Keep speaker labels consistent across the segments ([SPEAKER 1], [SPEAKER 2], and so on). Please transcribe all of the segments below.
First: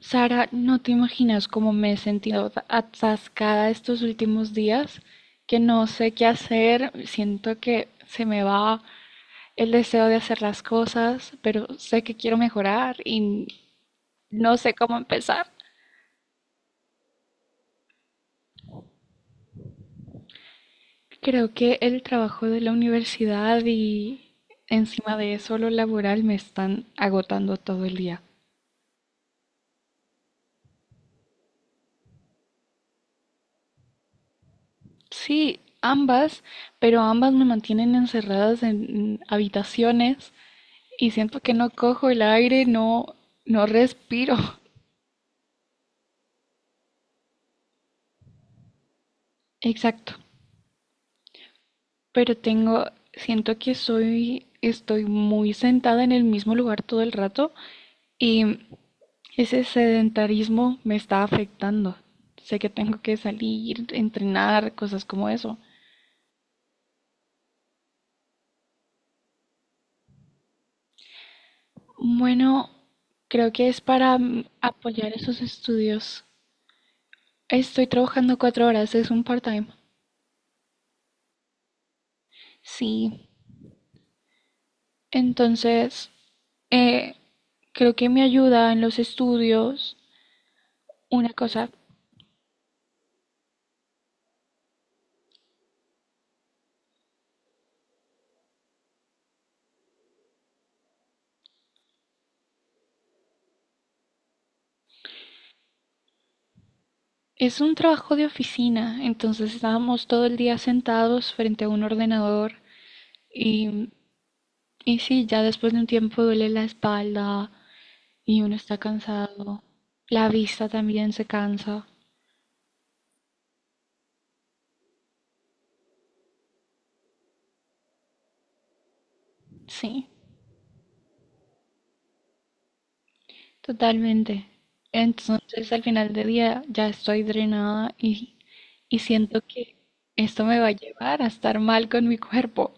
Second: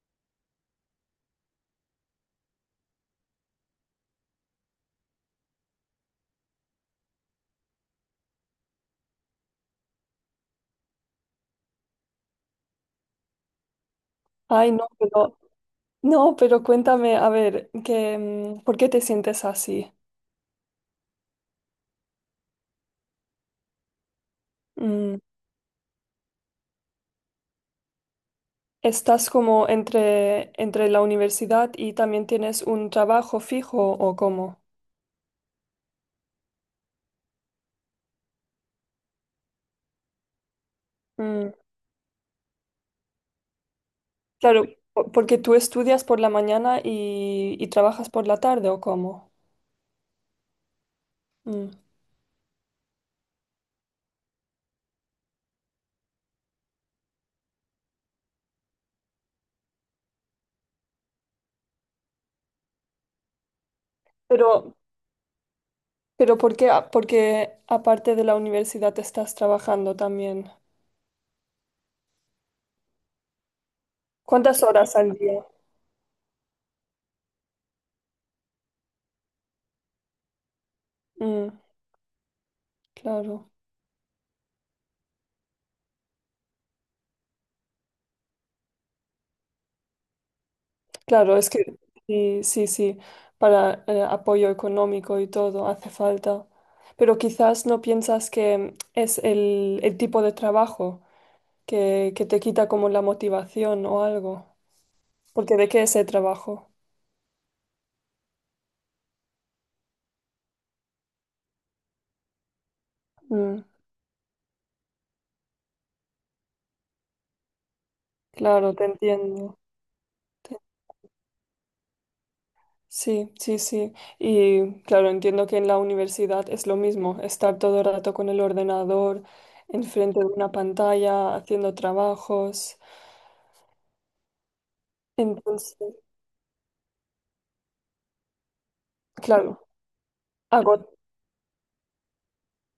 [SPEAKER 1] Sara, no te imaginas cómo me he sentido atascada estos últimos días, que no sé qué hacer, siento que se me va el deseo de hacer las cosas, pero sé que quiero mejorar y no
[SPEAKER 2] Ay,
[SPEAKER 1] sé
[SPEAKER 2] no,
[SPEAKER 1] cómo
[SPEAKER 2] pero,
[SPEAKER 1] empezar.
[SPEAKER 2] no, pero cuéntame, a ver, ¿por qué te sientes así?
[SPEAKER 1] Creo que el trabajo de la universidad y encima
[SPEAKER 2] Mm,
[SPEAKER 1] de eso lo laboral me están agotando todo el día.
[SPEAKER 2] ¿Estás como entre la universidad y también tienes un trabajo fijo o cómo?
[SPEAKER 1] Sí, ambas, pero ambas me mantienen encerradas en habitaciones y siento
[SPEAKER 2] Mm,
[SPEAKER 1] que no cojo el aire, no, no respiro.
[SPEAKER 2] claro, porque tú estudias por la mañana y trabajas por la tarde o cómo?
[SPEAKER 1] Exacto.
[SPEAKER 2] Mm,
[SPEAKER 1] Pero siento que estoy muy sentada en el mismo lugar todo el rato y ese sedentarismo me está afectando. Sé que tengo que salir, entrenar,
[SPEAKER 2] pero,
[SPEAKER 1] cosas como eso.
[SPEAKER 2] pero ¿por qué, porque aparte de la universidad estás trabajando también?
[SPEAKER 1] Bueno, creo que es para
[SPEAKER 2] ¿Cuántas horas
[SPEAKER 1] apoyar
[SPEAKER 2] al
[SPEAKER 1] esos
[SPEAKER 2] día?
[SPEAKER 1] estudios. Estoy trabajando cuatro horas, es un part-time.
[SPEAKER 2] Mm,
[SPEAKER 1] Sí.
[SPEAKER 2] claro.
[SPEAKER 1] Entonces, eh, creo que me ayuda en los estudios. Una
[SPEAKER 2] Claro, es
[SPEAKER 1] cosa,
[SPEAKER 2] que sí, sí, sí, para apoyo económico y todo hace falta. Pero quizás no piensas que es el tipo de trabajo que te quita como la motivación o algo. Porque ¿de qué es el trabajo?
[SPEAKER 1] es un trabajo de oficina, entonces estábamos todo el día sentados frente a un ordenador
[SPEAKER 2] Mm,
[SPEAKER 1] y, y sí, ya después de un tiempo duele la espalda y uno
[SPEAKER 2] claro,
[SPEAKER 1] está
[SPEAKER 2] te entiendo.
[SPEAKER 1] cansado. La
[SPEAKER 2] Te-
[SPEAKER 1] vista también se cansa.
[SPEAKER 2] Sí, sí, sí. Y claro, entiendo que en la universidad es lo mismo, estar todo el rato con el ordenador,
[SPEAKER 1] Sí,
[SPEAKER 2] enfrente de una pantalla, haciendo trabajos.
[SPEAKER 1] totalmente. Entonces, al
[SPEAKER 2] Entonces,
[SPEAKER 1] final del día ya estoy drenada y siento
[SPEAKER 2] claro.
[SPEAKER 1] que esto me va a llevar a estar mal con mi cuerpo.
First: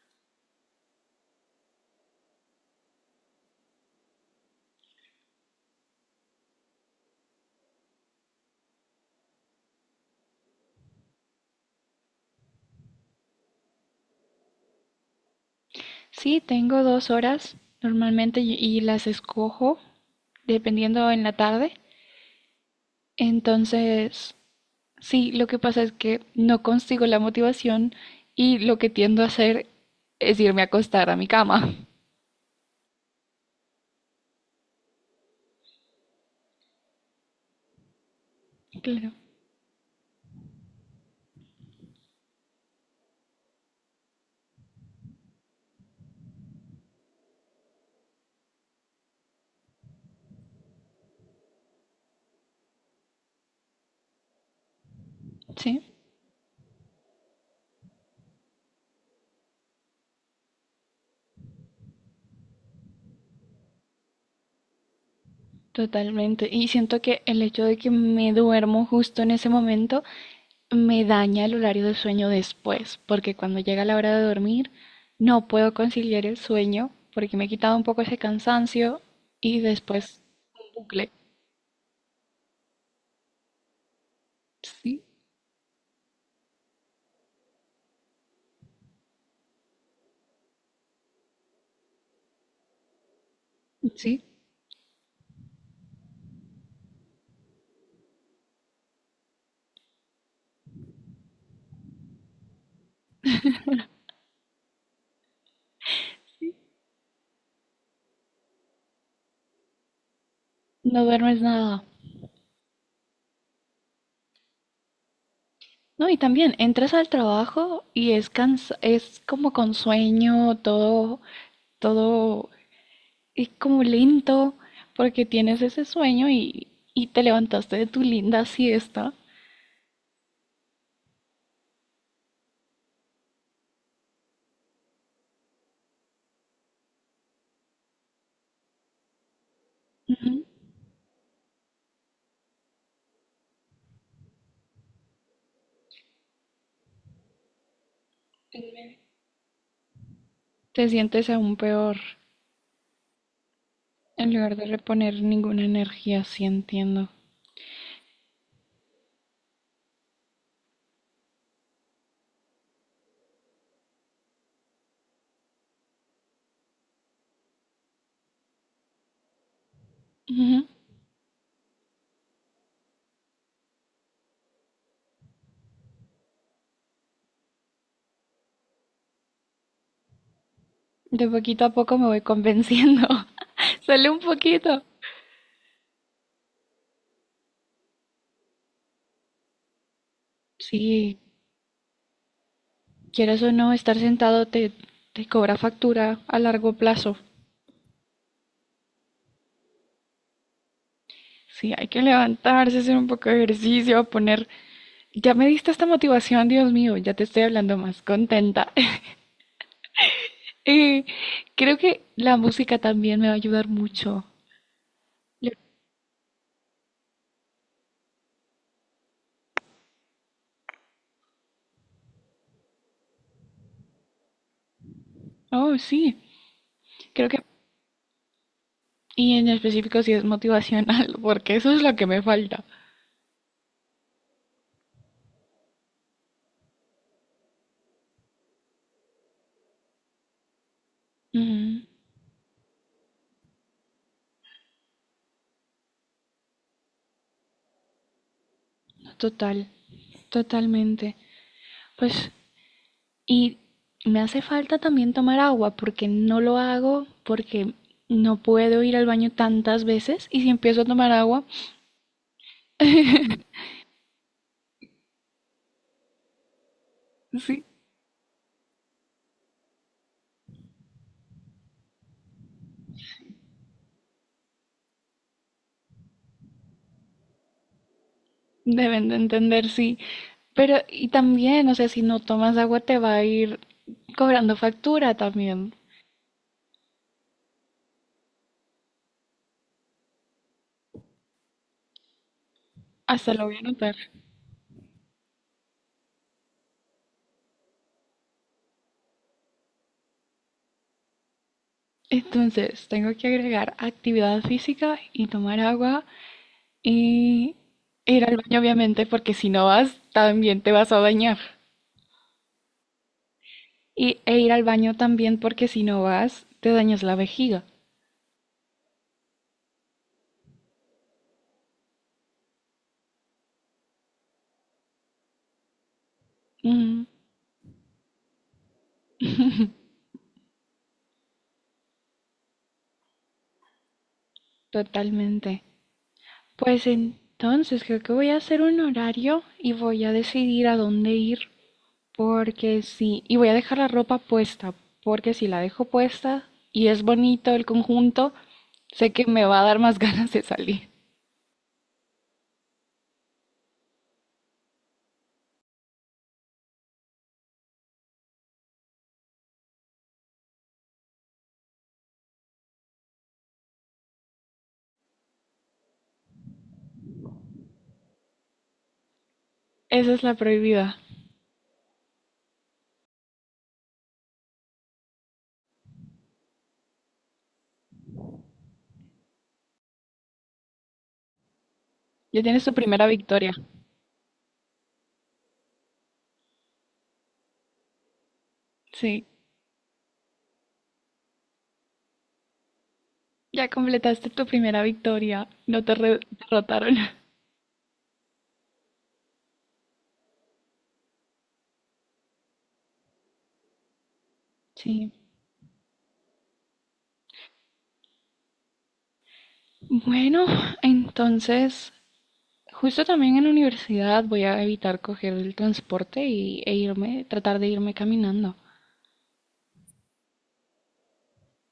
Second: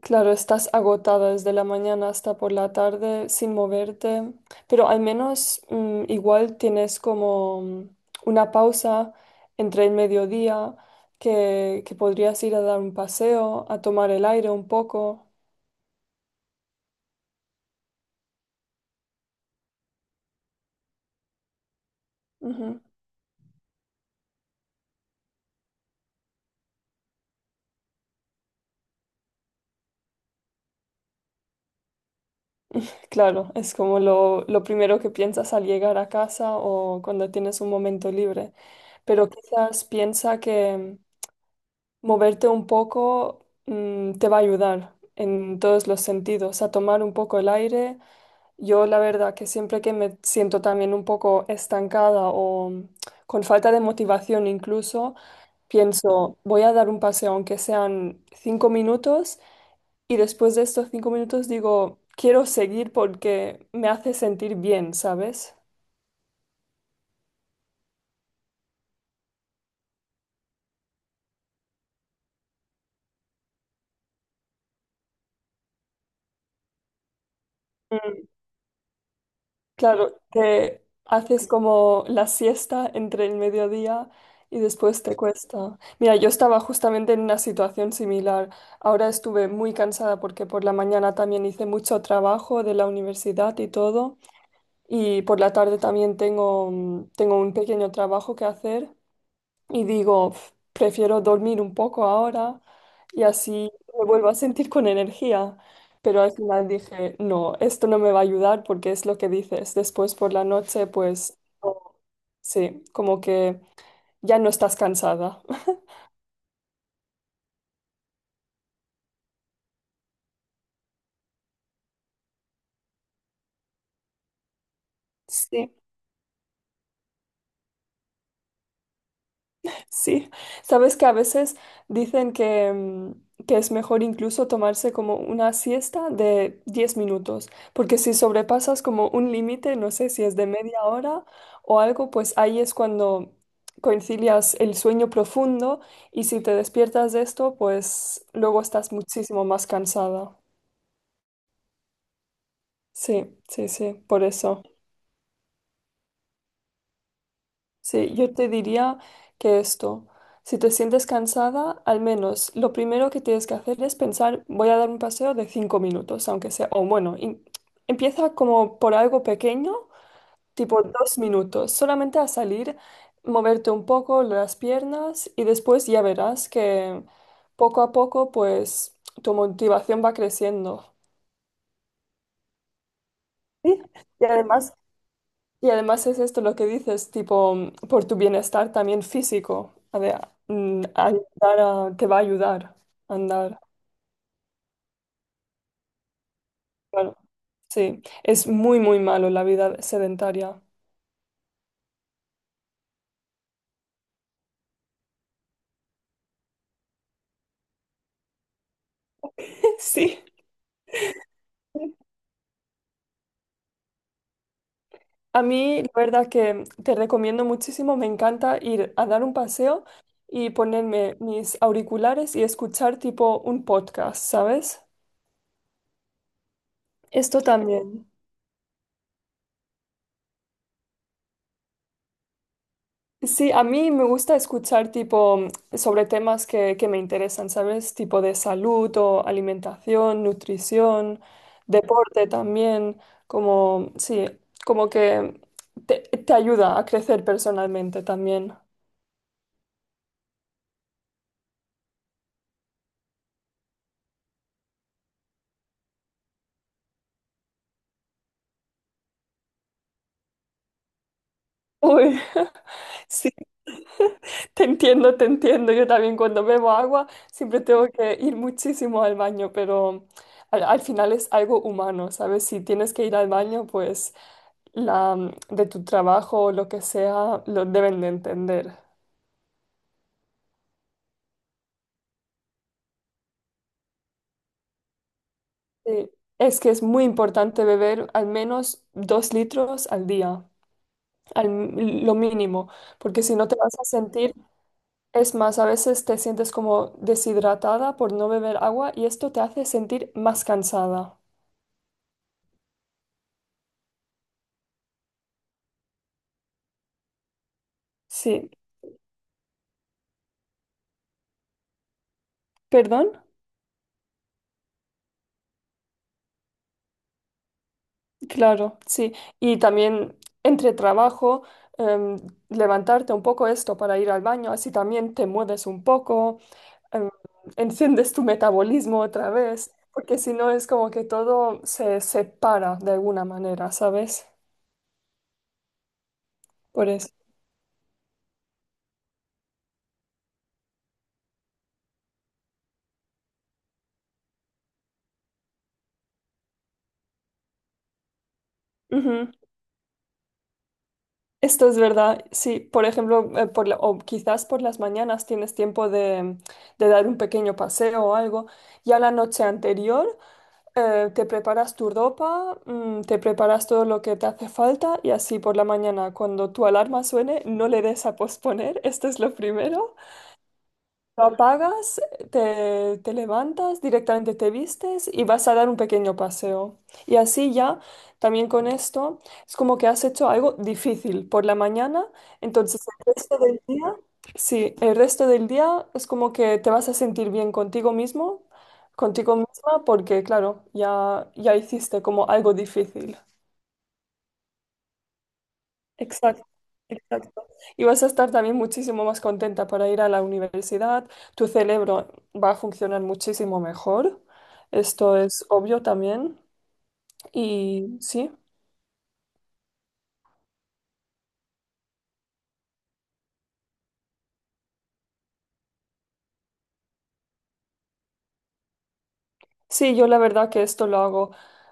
[SPEAKER 2] Claro, estás agotada desde la mañana hasta por la tarde sin moverte, pero al menos igual tienes como una pausa entre el mediodía que podrías ir a dar un paseo, a tomar el aire un poco.
[SPEAKER 1] Sí, tengo 2 horas normalmente y las escojo dependiendo en la tarde.
[SPEAKER 2] Ujú.
[SPEAKER 1] Entonces, sí, lo que pasa es que no consigo la motivación y lo que tiendo a hacer es irme a acostar a mi cama.
[SPEAKER 2] Claro, es como lo primero que piensas al llegar a casa o cuando tienes un momento libre,
[SPEAKER 1] Claro,
[SPEAKER 2] pero quizás piensa que moverte un poco te va a ayudar en todos los sentidos, a tomar un poco el aire. Yo la verdad que siempre que me siento también un poco estancada o con falta de motivación incluso,
[SPEAKER 1] sí,
[SPEAKER 2] pienso, voy a dar un paseo aunque sean 5 minutos y después de estos 5 minutos digo, quiero seguir porque me hace sentir bien, ¿sabes?
[SPEAKER 1] totalmente. Y siento que el hecho de que me duermo justo en ese momento me daña el horario de sueño después, porque cuando llega la hora de dormir no puedo conciliar el sueño porque me he quitado un poco ese cansancio y
[SPEAKER 2] Claro,
[SPEAKER 1] después un
[SPEAKER 2] que
[SPEAKER 1] bucle.
[SPEAKER 2] haces como la siesta entre el mediodía y después
[SPEAKER 1] Sí,
[SPEAKER 2] te cuesta. Mira, yo estaba justamente en una situación similar. Ahora estuve muy cansada porque por la mañana también hice mucho trabajo de la universidad y todo.
[SPEAKER 1] sí,
[SPEAKER 2] Y por la tarde también tengo un pequeño trabajo que hacer y digo, "Pf, prefiero dormir un poco ahora y así me vuelvo a sentir con energía". Pero al final dije, no, esto no me va a ayudar porque es lo que dices. Después por la noche,
[SPEAKER 1] no
[SPEAKER 2] pues,
[SPEAKER 1] duermes nada.
[SPEAKER 2] no, sí, como que ya no estás cansada.
[SPEAKER 1] No, y también entras al trabajo y es como con sueño, todo es como lento porque tienes
[SPEAKER 2] Sí.
[SPEAKER 1] ese sueño y te levantaste de tu linda siesta.
[SPEAKER 2] Sí, sabes que a veces dicen que es mejor incluso tomarse como una siesta de 10 minutos, porque si sobrepasas como un límite, no sé si es
[SPEAKER 1] Ujú.
[SPEAKER 2] de media hora o algo, pues ahí es cuando concilias el sueño profundo y si te despiertas de esto, pues luego estás muchísimo más cansada.
[SPEAKER 1] Te sientes aún peor.
[SPEAKER 2] Sí, sí, sí, por
[SPEAKER 1] En lugar
[SPEAKER 2] eso.
[SPEAKER 1] de reponer ninguna energía, sí entiendo.
[SPEAKER 2] Sí, yo te diría que esto, si te sientes cansada, al menos lo primero que tienes que hacer es pensar, voy a dar un paseo de 5 minutos, aunque sea, o bueno, empieza como por algo pequeño,
[SPEAKER 1] Ujú.
[SPEAKER 2] tipo 2 minutos, solamente a salir, moverte un poco las piernas y después ya verás que poco a poco, pues, tu motivación va creciendo.
[SPEAKER 1] De poquito a poco me voy convenciendo.
[SPEAKER 2] Sí,
[SPEAKER 1] Solo un
[SPEAKER 2] y además,
[SPEAKER 1] poquito.
[SPEAKER 2] y además es esto lo que dices, tipo, por tu bienestar también físico,
[SPEAKER 1] Sí,
[SPEAKER 2] te va a ayudar a
[SPEAKER 1] quieras o
[SPEAKER 2] andar.
[SPEAKER 1] no, estar sentado te cobra factura a largo plazo.
[SPEAKER 2] Claro. Sí, es muy, muy malo la vida sedentaria.
[SPEAKER 1] Sí, hay que levantarse, hacer un poco de ejercicio, poner. Ya me diste esta motivación, Dios mío, ya te estoy hablando más contenta.
[SPEAKER 2] Sí,
[SPEAKER 1] Eh, Creo que la música también me va a ayudar mucho.
[SPEAKER 2] a
[SPEAKER 1] Yo-
[SPEAKER 2] mí la verdad que te recomiendo muchísimo, me encanta ir a dar un paseo y ponerme mis auriculares y escuchar tipo un podcast, ¿sabes?
[SPEAKER 1] Oh, sí, creo que...
[SPEAKER 2] Esto también.
[SPEAKER 1] Y en específico si es motivacional, porque eso es lo que me falta.
[SPEAKER 2] Sí, a mí me gusta escuchar tipo sobre temas que me interesan, ¿sabes? Tipo de salud o alimentación, nutrición,
[SPEAKER 1] Ujú.
[SPEAKER 2] deporte también, como, sí, como que te ayuda a crecer personalmente también.
[SPEAKER 1] Total, Totalmente. Pues, y me hace falta también tomar agua porque no lo hago, porque no puedo ir al baño tantas veces y si empiezo a tomar agua,
[SPEAKER 2] Uy, sí, te entiendo, te entiendo. Yo también cuando bebo agua siempre
[SPEAKER 1] sí,
[SPEAKER 2] tengo que ir muchísimo al baño, pero al final es algo humano, ¿sabes? Si tienes que ir al baño, pues de tu trabajo o lo que sea, lo deben de entender.
[SPEAKER 1] deben de entender, sí. Pero, y también, o sea, si no tomas agua te va a ir cobrando factura también.
[SPEAKER 2] Sí. Es que es muy importante beber al menos 2 litros al día, al, lo mínimo, porque
[SPEAKER 1] Hasta
[SPEAKER 2] si
[SPEAKER 1] lo
[SPEAKER 2] no te
[SPEAKER 1] voy a
[SPEAKER 2] vas a
[SPEAKER 1] notar.
[SPEAKER 2] sentir, es más, a veces te sientes como deshidratada por no beber agua y esto te hace sentir más cansada.
[SPEAKER 1] Entonces, tengo que agregar actividad física y tomar agua y ir al
[SPEAKER 2] Sí,
[SPEAKER 1] baño, obviamente, porque si no vas, también te vas a bañar.
[SPEAKER 2] perdón,
[SPEAKER 1] E ir al baño también porque si no vas, te dañas la vejiga.
[SPEAKER 2] claro, sí. Y también entre trabajo, em, levantarte un poco esto para ir al baño, así también te mueves un poco.
[SPEAKER 1] Ujú,
[SPEAKER 2] em, enciendes tu metabolismo otra vez, porque si no es como que todo se separa de alguna manera, ¿sabes?
[SPEAKER 1] totalmente. Pues
[SPEAKER 2] Por eso.
[SPEAKER 1] entonces creo que voy a hacer un horario y voy a decidir a dónde ir porque sí, y voy a dejar la ropa puesta porque si la dejo puesta y es bonito el conjunto, sé que
[SPEAKER 2] Ujú.
[SPEAKER 1] me va a dar más ganas de salir.
[SPEAKER 2] Esto es verdad. Sí, por ejemplo, o quizás por las mañanas tienes tiempo de dar un pequeño paseo o algo. Ya la noche anterior te preparas tu ropa, te preparas todo lo que te hace falta y así por la mañana, cuando tu alarma suene, no le des a posponer. Esto es lo primero.
[SPEAKER 1] Esa es la prohibida.
[SPEAKER 2] Lo apagas, te levantas, directamente te vistes y vas a dar un pequeño paseo. Y así ya, también con esto, es como que has hecho algo difícil por la mañana,
[SPEAKER 1] Ya tienes tu
[SPEAKER 2] entonces
[SPEAKER 1] primera
[SPEAKER 2] el resto
[SPEAKER 1] victoria.
[SPEAKER 2] del día, sí, el resto del día es como que te vas a sentir bien contigo mismo,
[SPEAKER 1] Sí,
[SPEAKER 2] contigo misma, porque claro, ya hiciste como algo difícil.
[SPEAKER 1] ya completaste tu primera victoria. No te
[SPEAKER 2] Exacto,
[SPEAKER 1] derrotaron.
[SPEAKER 2] exacto. Y vas a estar también muchísimo más contenta para ir a la universidad. Tu cerebro va a funcionar muchísimo mejor.
[SPEAKER 1] Sí.
[SPEAKER 2] Esto es obvio también. Y sí,
[SPEAKER 1] Bueno, entonces, justo también en la universidad voy a evitar coger el transporte y tratar de irme caminando.
[SPEAKER 2] sí, yo la verdad que esto lo hago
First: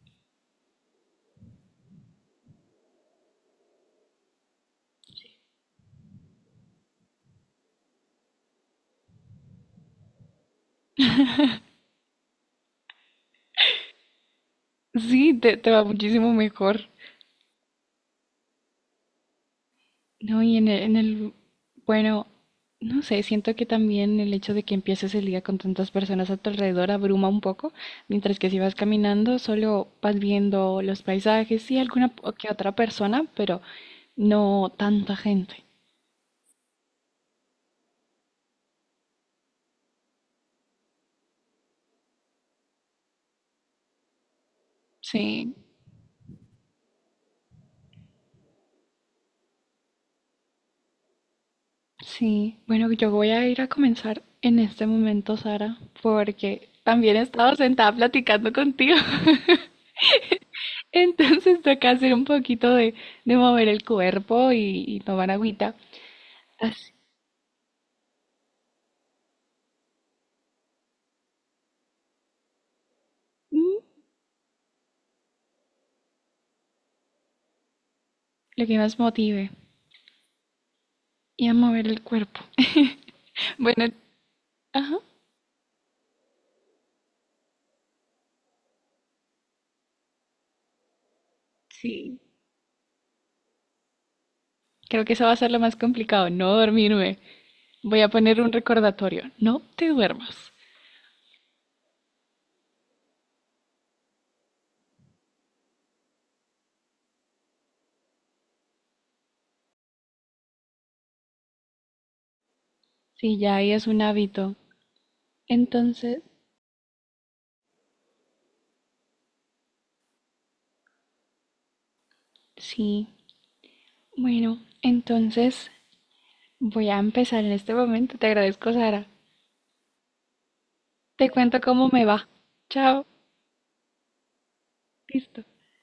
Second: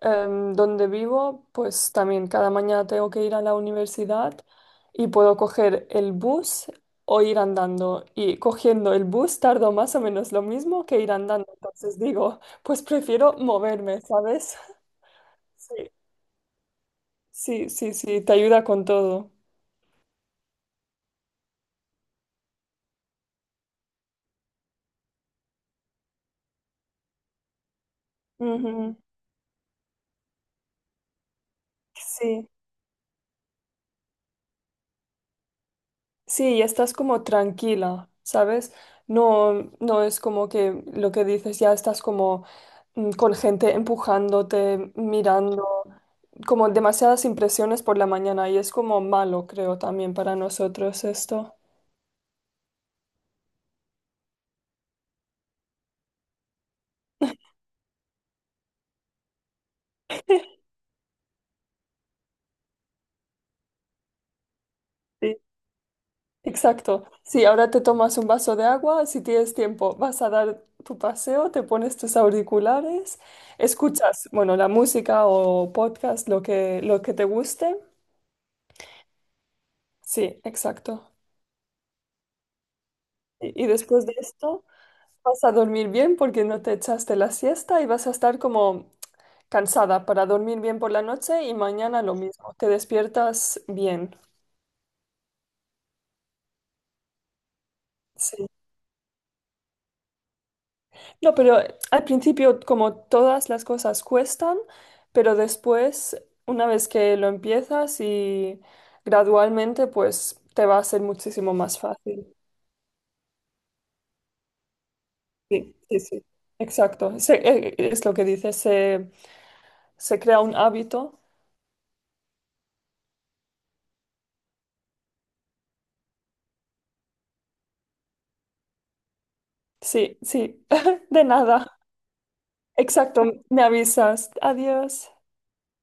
[SPEAKER 2] donde vivo, pues también cada mañana tengo que ir a la universidad y puedo coger el bus o ir andando. Y cogiendo el bus tardo más o menos lo mismo que ir andando. Entonces digo, pues prefiero moverme, ¿sabes?
[SPEAKER 1] Sí, te
[SPEAKER 2] Sí.
[SPEAKER 1] va muchísimo mejor.
[SPEAKER 2] Sí, sí, sí, te ayuda con todo.
[SPEAKER 1] No, y bueno, no sé, siento que también el hecho de que empieces el día con tantas personas a tu alrededor abruma un poco, mientras que si vas
[SPEAKER 2] Ujú.
[SPEAKER 1] caminando solo vas viendo los paisajes y alguna o que
[SPEAKER 2] Sí,
[SPEAKER 1] otra persona, pero no tanta gente.
[SPEAKER 2] sí, y estás como tranquila, ¿sabes? No, no es como que lo que dices, ya estás como con gente empujándote,
[SPEAKER 1] Sí.
[SPEAKER 2] mirando, como demasiadas impresiones por la mañana y es como malo, creo, también para nosotros esto.
[SPEAKER 1] Sí, bueno, yo voy a ir a comenzar en este momento, Sara, porque también he estado sentada platicando contigo. Entonces toca hacer un poquito de mover el cuerpo y tomar agüita. Así,
[SPEAKER 2] Exacto. Sí, ahora te tomas un vaso de agua, si tienes tiempo, vas a dar tu paseo, te pones tus auriculares,
[SPEAKER 1] mm,
[SPEAKER 2] escuchas, bueno, la música o podcast, lo que te guste.
[SPEAKER 1] lo que más motive
[SPEAKER 2] Sí, exacto.
[SPEAKER 1] y a mover el cuerpo.
[SPEAKER 2] Y
[SPEAKER 1] Bueno,
[SPEAKER 2] después de esto
[SPEAKER 1] ajá,
[SPEAKER 2] vas a dormir bien porque no te echaste la siesta y vas a estar como cansada para dormir bien por la noche y mañana lo
[SPEAKER 1] sí.
[SPEAKER 2] mismo. Te despiertas bien.
[SPEAKER 1] Creo que eso va a ser lo más complicado, no dormirme. Voy a poner
[SPEAKER 2] Sí.
[SPEAKER 1] un recordatorio, no te duermas.
[SPEAKER 2] No, pero al principio como todas las cosas cuestan, pero después, una vez que lo empiezas y gradualmente, pues te va a ser muchísimo más fácil.
[SPEAKER 1] Sí, ya ahí es un hábito.
[SPEAKER 2] Sí, sí,
[SPEAKER 1] Entonces,
[SPEAKER 2] sí. Exacto. Es lo que dice, se crea un hábito.
[SPEAKER 1] sí, bueno, voy a empezar en este momento. Te agradezco, Sara.
[SPEAKER 2] Sí, sí, de
[SPEAKER 1] Te cuento
[SPEAKER 2] nada.
[SPEAKER 1] cómo me va. Chao.
[SPEAKER 2] Exacto, me avisas. Adiós.
[SPEAKER 1] Listo.